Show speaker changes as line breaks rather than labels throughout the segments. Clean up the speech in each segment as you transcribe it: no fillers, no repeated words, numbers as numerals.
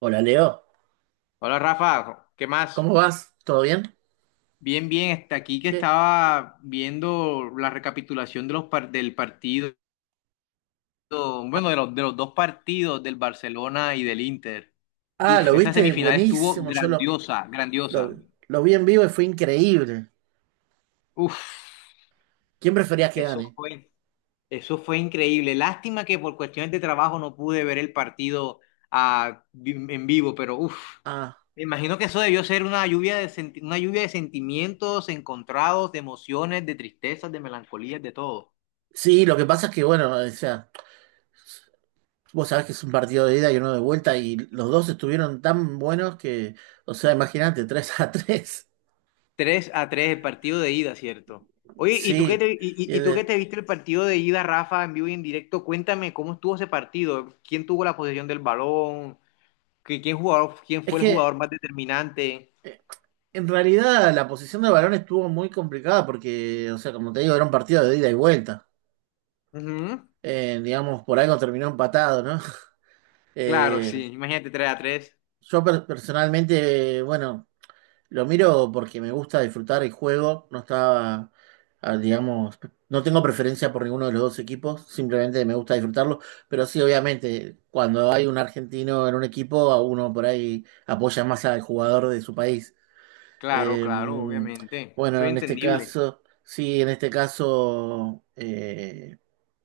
Hola Leo,
Hola Rafa, ¿qué más?
¿cómo vas? ¿Todo bien?
Bien, bien, está aquí que
Che.
estaba viendo la recapitulación de del partido, bueno, de los dos partidos del Barcelona y del Inter.
Ah,
Uf,
lo
esa
viste,
semifinal estuvo
buenísimo. Yo lo,
grandiosa, grandiosa.
lo, lo vi en vivo y fue increíble.
Uf,
¿Quién preferías que
eso
gane?
fue, eso fue increíble. Lástima que por cuestiones de trabajo no pude ver el partido en vivo, pero uf.
Ah,
Me imagino que eso debió ser una lluvia de sentimientos encontrados, de emociones, de tristezas, de melancolías, de todo.
sí, lo que pasa es que, bueno, o sea, vos sabés que es un partido de ida y uno de vuelta y los dos estuvieron tan buenos que, o sea, imagínate, 3 a 3.
Tres a 3 el partido de ida, ¿cierto? Oye,
Sí, y
¿y tú qué
el-
te viste el partido de ida, Rafa, en vivo y en directo? Cuéntame cómo estuvo ese partido, quién tuvo la posesión del balón, ¿ quién
es
fue el
que
jugador más determinante.
eh, en realidad la posición de balón estuvo muy complicada porque, o sea, como te digo, era un partido de ida y vuelta.
Ujú.
Digamos, por algo terminó empatado, ¿no?
Claro,
Eh,
sí, imagínate tres a tres.
Personalmente, bueno, lo miro porque me gusta disfrutar el juego. Digamos, no tengo preferencia por ninguno de los dos equipos, simplemente me gusta disfrutarlo. Pero sí, obviamente, cuando hay un argentino en un equipo, a uno por ahí apoya más al jugador de su país.
Claro,
Eh,
claro, obviamente.
bueno,
Soy
en este
entendible.
caso, sí, en este caso,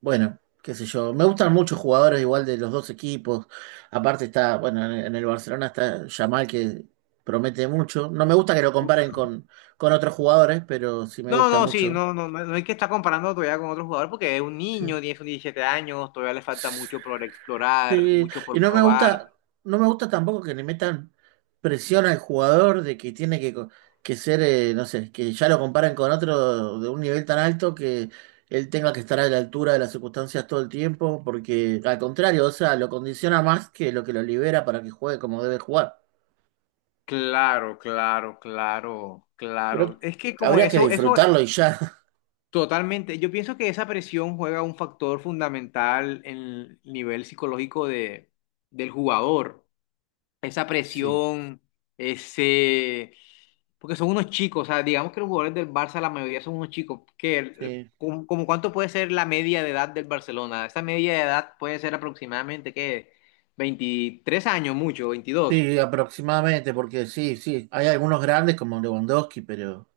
bueno, qué sé yo. Me gustan muchos jugadores igual de los dos equipos. Aparte está, bueno, en el Barcelona está Yamal que promete mucho. No me gusta que lo comparen con otros jugadores, pero sí me
No,
gusta
no, sí,
mucho.
no, no, no hay que estar comparando todavía con otro jugador porque es un niño, tiene sus 17 años, todavía le falta
Sí.
mucho por explorar,
Sí,
mucho
y
por
no me
probar.
gusta, no me gusta tampoco que le metan presión al jugador de que tiene que, que ser, no sé, que ya lo comparen con otro de un nivel tan alto que él tenga que estar a la altura de las circunstancias todo el tiempo, porque al contrario, o sea, lo condiciona más que lo libera para que juegue como debe jugar.
Claro, claro, claro,
Creo
claro. Es que
que
como
habría que
eso
disfrutarlo y ya.
totalmente, yo pienso que esa presión juega un factor fundamental en el nivel psicológico de, del jugador. Esa
Sí,
presión, ese... Porque son unos chicos, o sea, digamos que los jugadores del Barça, la mayoría son unos chicos. Que,
sí,
como cuánto puede ser la media de edad del Barcelona? Esa media de edad puede ser aproximadamente, ¿qué? 23 años, mucho, 22.
sí, aproximadamente, porque sí, sí, hay algunos grandes como Lewandowski, pero…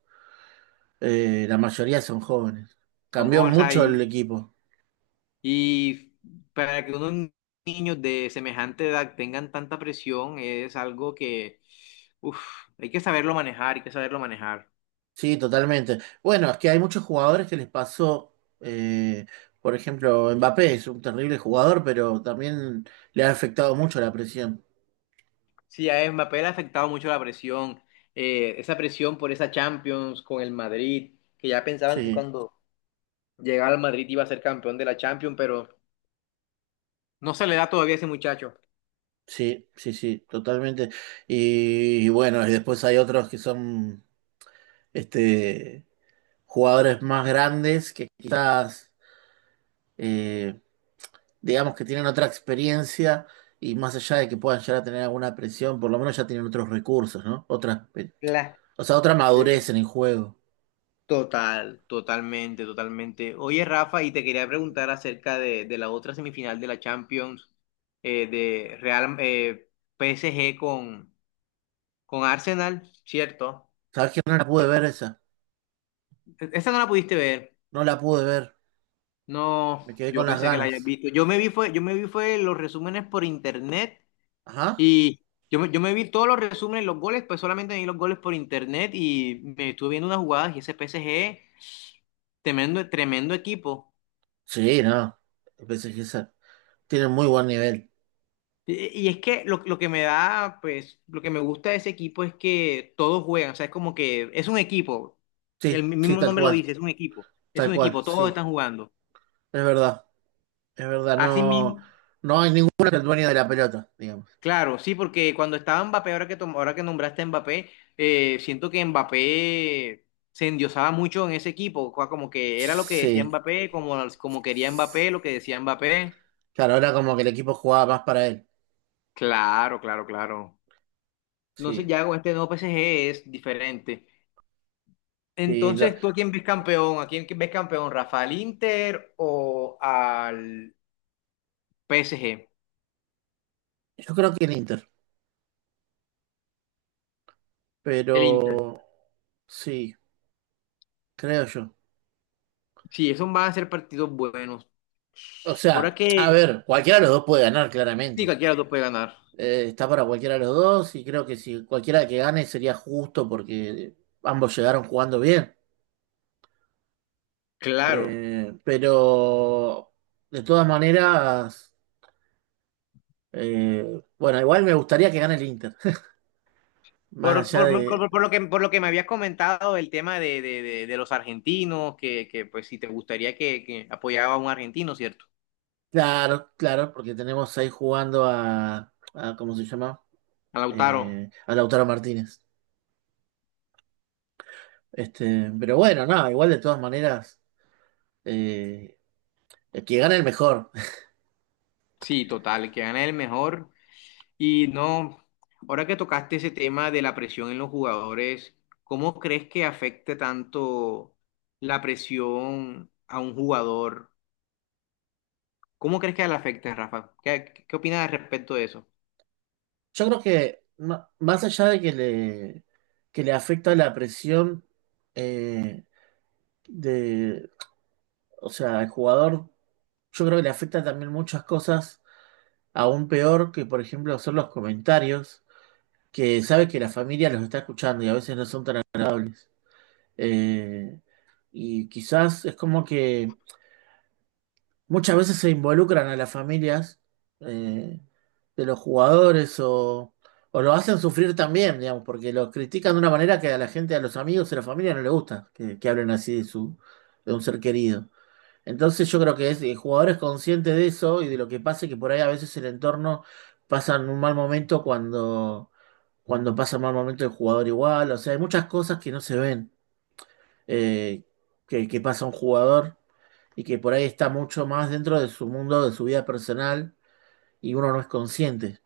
La mayoría son jóvenes.
Son
Cambió
jóvenes
mucho el
ahí.
equipo.
Y para que unos niños de semejante edad tengan tanta presión es algo que, uf, hay que saberlo manejar, hay que saberlo manejar.
Sí, totalmente. Bueno, es que hay muchos jugadores que les pasó, eh, por ejemplo, Mbappé es un terrible jugador, pero también le ha afectado mucho la presión.
Sí, a Mbappé le ha afectado mucho la presión, esa presión por esa Champions con el Madrid, que ya pensaban que
Sí,
cuando llegaba al Madrid iba a ser campeón de la Champions, pero no se le da todavía a ese muchacho.
sí, sí, sí, totalmente. Y bueno, y después hay otros que son este, jugadores más grandes que quizás… eh, digamos que tienen otra experiencia y más allá de que puedan llegar a tener alguna presión, por lo menos ya tienen otros recursos, ¿no? Otra,
La-
o sea, otra
claro.
madurez en el juego.
Total, totalmente, totalmente. Oye, Rafa, y te quería preguntar acerca de la otra semifinal de la Champions, de Real PSG con Arsenal, ¿cierto?
¿Sabes que no la pude ver esa?
Esa no la pudiste ver.
No la pude ver.
No,
Me quedé
yo
con las
pensé que la hayas
ganas.
visto. Yo me vi fue los resúmenes por internet
Ajá.
y yo me vi todos los resúmenes, los goles, pues solamente vi los goles por internet y me estuve viendo unas jugadas y ese PSG, tremendo, tremendo equipo.
Sí, no. El PSG tiene muy buen nivel.
Y es que lo que me da, pues, lo que me gusta de ese equipo es que todos juegan, o sea, es como que es un equipo,
Sí,
el
sí,
mismo
tal
nombre lo
cual.
dice, es
Tal
un
cual,
equipo, todos
sí.
están jugando.
Es verdad. Es verdad.
Así
No,
mismo.
no hay ninguno que el dueño de la pelota, digamos.
Claro, sí, porque cuando estaba Mbappé, ahora que nombraste a Mbappé, siento que Mbappé se endiosaba mucho en ese equipo, como que era lo que decía
Sí.
Mbappé, como, como quería Mbappé, lo que decía Mbappé.
Claro, ahora como que el equipo jugaba más para él.
Claro, claro, claro. Entonces
Sí.
ya con este nuevo PSG es diferente.
Sí,
Entonces, ¿tú a quién ves campeón? ¿A quién ves campeón? ¿Rafael Inter o al PSG?
yo creo que el Inter.
El Inter.
Pero sí, creo yo.
Sí, esos van a ser partidos buenos.
O
Ahora
sea,
que,
a ver, cualquiera de los dos puede ganar,
sí,
claramente.
cualquiera de los dos puede ganar.
Está para cualquiera de los dos y creo que si cualquiera que gane sería justo porque ambos llegaron jugando bien.
Claro.
Pero de todas maneras, bueno, igual me gustaría que gane el Inter. Más allá de…
Por lo que, por lo que me habías comentado, el tema de, de los argentinos, que, pues si te gustaría que apoyaba a un argentino, ¿cierto?
Claro, claro, porque tenemos ahí jugando a… a ¿cómo se llama?
A Lautaro.
A Lautaro Martínez. Este, pero bueno, nada, igual de todas maneras eh, el que gana el mejor.
Sí, total, que gana el mejor. Y no, ahora que tocaste ese tema de la presión en los jugadores, ¿cómo crees que afecte tanto la presión a un jugador? ¿Cómo crees que le afecte, Rafa? ¿Qué, qué opinas al respecto de eso?
Yo creo que más allá de que le afecta la presión eh, de, o sea, al jugador, yo creo que le afecta también muchas cosas, aún peor que, por ejemplo, son los comentarios, que sabe que la familia los está escuchando y a veces no son tan agradables. Eh, y quizás es como que muchas veces se involucran a las familias eh, de los jugadores o lo hacen sufrir también, digamos, porque los critican de una manera que a la gente, a los amigos y a la familia no le gusta que hablen así de su, de un ser querido. Entonces yo creo que es, el jugador es consciente de eso y de lo que pasa, y que por ahí a veces el entorno pasa en un mal momento cuando, cuando pasa un mal momento el jugador igual. O sea, hay muchas cosas que no se ven eh, que pasa un jugador y que por ahí está mucho más dentro de su mundo, de su vida personal, y uno no es consciente.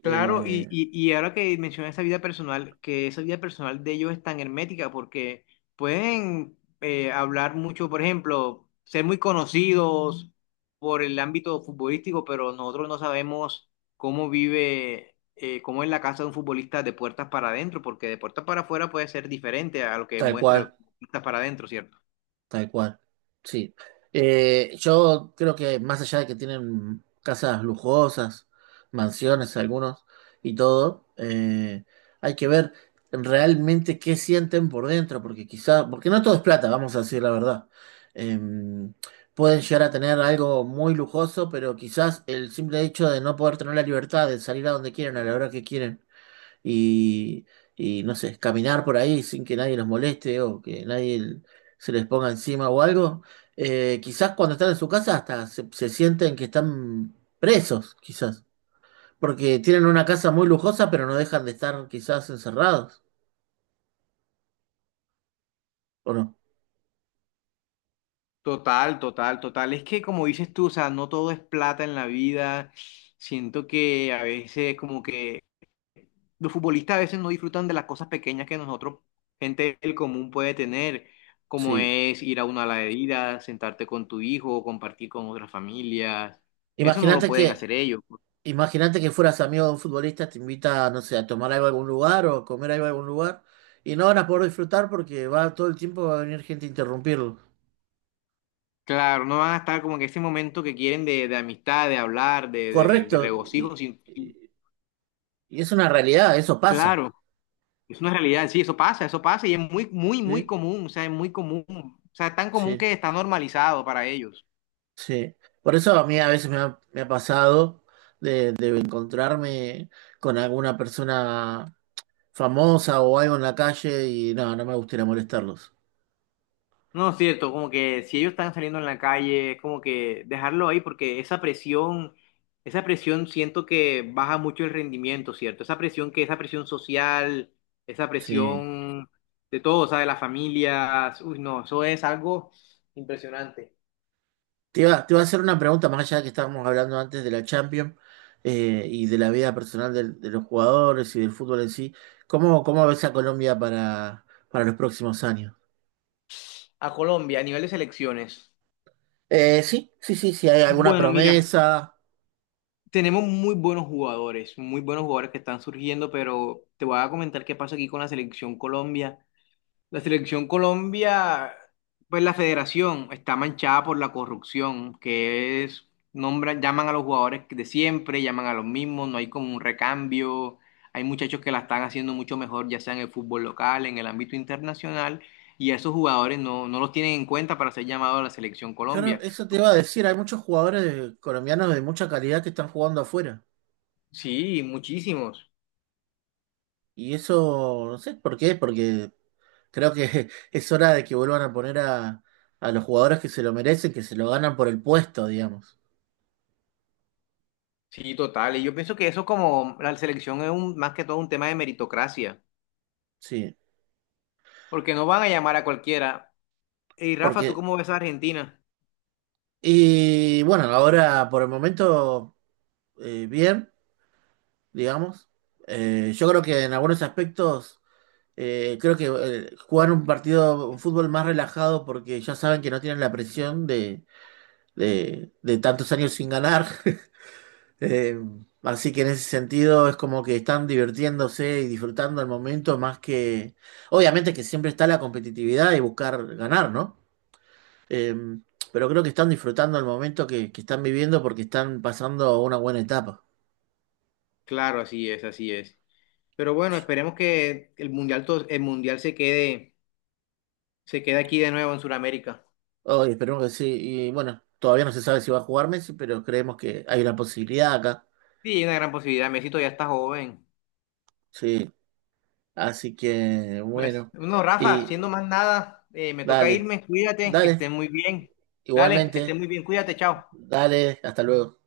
Claro,
Eh,
y ahora que mencionas esa vida personal, que esa vida personal de ellos es tan hermética porque pueden hablar mucho, por ejemplo, ser muy conocidos por el ámbito futbolístico, pero nosotros no sabemos cómo vive, cómo es la casa de un futbolista de puertas para adentro, porque de puertas para afuera puede ser diferente a lo que
tal
muestre
cual.
puertas para adentro, ¿cierto?
Tal cual, sí. Yo creo que más allá de que tienen casas lujosas, mansiones algunos y todo, hay que ver realmente qué sienten por dentro, porque quizá, porque no todo es plata, vamos a decir la verdad. Eh, pueden llegar a tener algo muy lujoso, pero quizás el simple hecho de no poder tener la libertad de salir a donde quieren, a la hora que quieren y, y, no sé, caminar por ahí sin que nadie los moleste o que nadie l- se les ponga encima o algo. Quizás cuando están en su casa hasta se, se sienten que están presos, quizás, porque tienen una casa muy lujosa, pero no dejan de estar quizás encerrados, ¿o no?
Total, total, total. Es que como dices tú, o sea, no todo es plata en la vida. Siento que a veces como que los futbolistas a veces no disfrutan de las cosas pequeñas que nosotros, gente del común, puede tener, como
Sí.
es ir a una ladería, sentarte con tu hijo, compartir con otras familias. Eso no lo
Imagínate que,
pueden hacer ellos.
imagínate que fueras amigo de un futbolista, te invita, no sé, a tomar algo a algún lugar o a comer algo a algún lugar. Y no van a poder disfrutar porque va todo el tiempo va a venir gente a interrumpirlo.
Claro, no van a estar como en ese momento que quieren de amistad, de hablar, de
Correcto.
regocijo.
Y es una realidad, eso pasa.
Claro, es una realidad, sí, eso pasa y es muy, muy, muy
Sí,
común, o sea, es muy común, o sea, es tan común
sí,
que está normalizado para ellos.
sí. Por eso a mí a veces me ha pasado de encontrarme con alguna persona famosa o algo en la calle y no, no me gustaría molestarlos.
No, cierto, como que si ellos están saliendo en la calle, es como que dejarlo ahí porque esa presión siento que baja mucho el rendimiento, ¿cierto? Esa presión que, esa presión social, esa
Sí.
presión de todo, o sea, de las familias, uy, no, eso es algo impresionante.
Te iba a hacer una pregunta más allá de que estábamos hablando antes de la Champions y de la vida personal de los jugadores y del fútbol en sí. ¿Cómo, cómo ves a Colombia para los próximos años?
A Colombia, a nivel de selecciones,
Sí, sí, sí, si hay alguna
bueno, mira,
promesa.
tenemos muy buenos jugadores que están surgiendo, pero te voy a comentar qué pasa aquí con la selección Colombia. La selección Colombia, pues la federación está manchada por la corrupción, que es, nombran, llaman a los jugadores de siempre, llaman a los mismos, no hay como un recambio, hay muchachos que la están haciendo mucho mejor, ya sea en el fútbol local, en el ámbito internacional, y a esos jugadores no los tienen en cuenta para ser llamados a la selección
Claro,
Colombia.
eso te iba a decir, hay muchos jugadores colombianos de mucha calidad que están jugando afuera.
Sí, muchísimos.
Y eso, no sé por qué, porque creo que es hora de que vuelvan a poner a los jugadores que se lo merecen, que se lo ganan por el puesto, digamos.
Sí, total. Y yo pienso que eso como la selección es un, más que todo un tema de meritocracia,
Sí,
porque no van a llamar a cualquiera. Y Rafa, ¿tú
porque,
cómo ves a Argentina?
y bueno, ahora por el momento, bien, digamos. Yo creo que en algunos aspectos, creo que jugar un partido, un fútbol más relajado porque ya saben que no tienen la presión de tantos años sin ganar. Eh, así que en ese sentido es como que están divirtiéndose y disfrutando el momento más que… Obviamente que siempre está la competitividad y buscar ganar, ¿no? Eh, pero creo que están disfrutando el momento que están viviendo porque están pasando una buena etapa.
Claro, así es, así es. Pero bueno, esperemos que el mundial, el mundial se quede aquí de nuevo en Sudamérica.
Oh, y esperemos que sí. Y bueno, todavía no se sabe si va a jugar Messi, pero creemos que hay una posibilidad acá.
Sí, hay una gran posibilidad. Messi ya está joven.
Sí. Así que
Pues,
bueno.
no, Rafa, siendo
Y
más nada, me toca
dale,
irme. Cuídate, que estés
dale.
muy bien. Dale, que estés
Igualmente.
muy bien. Cuídate, chao.
Dale, hasta luego.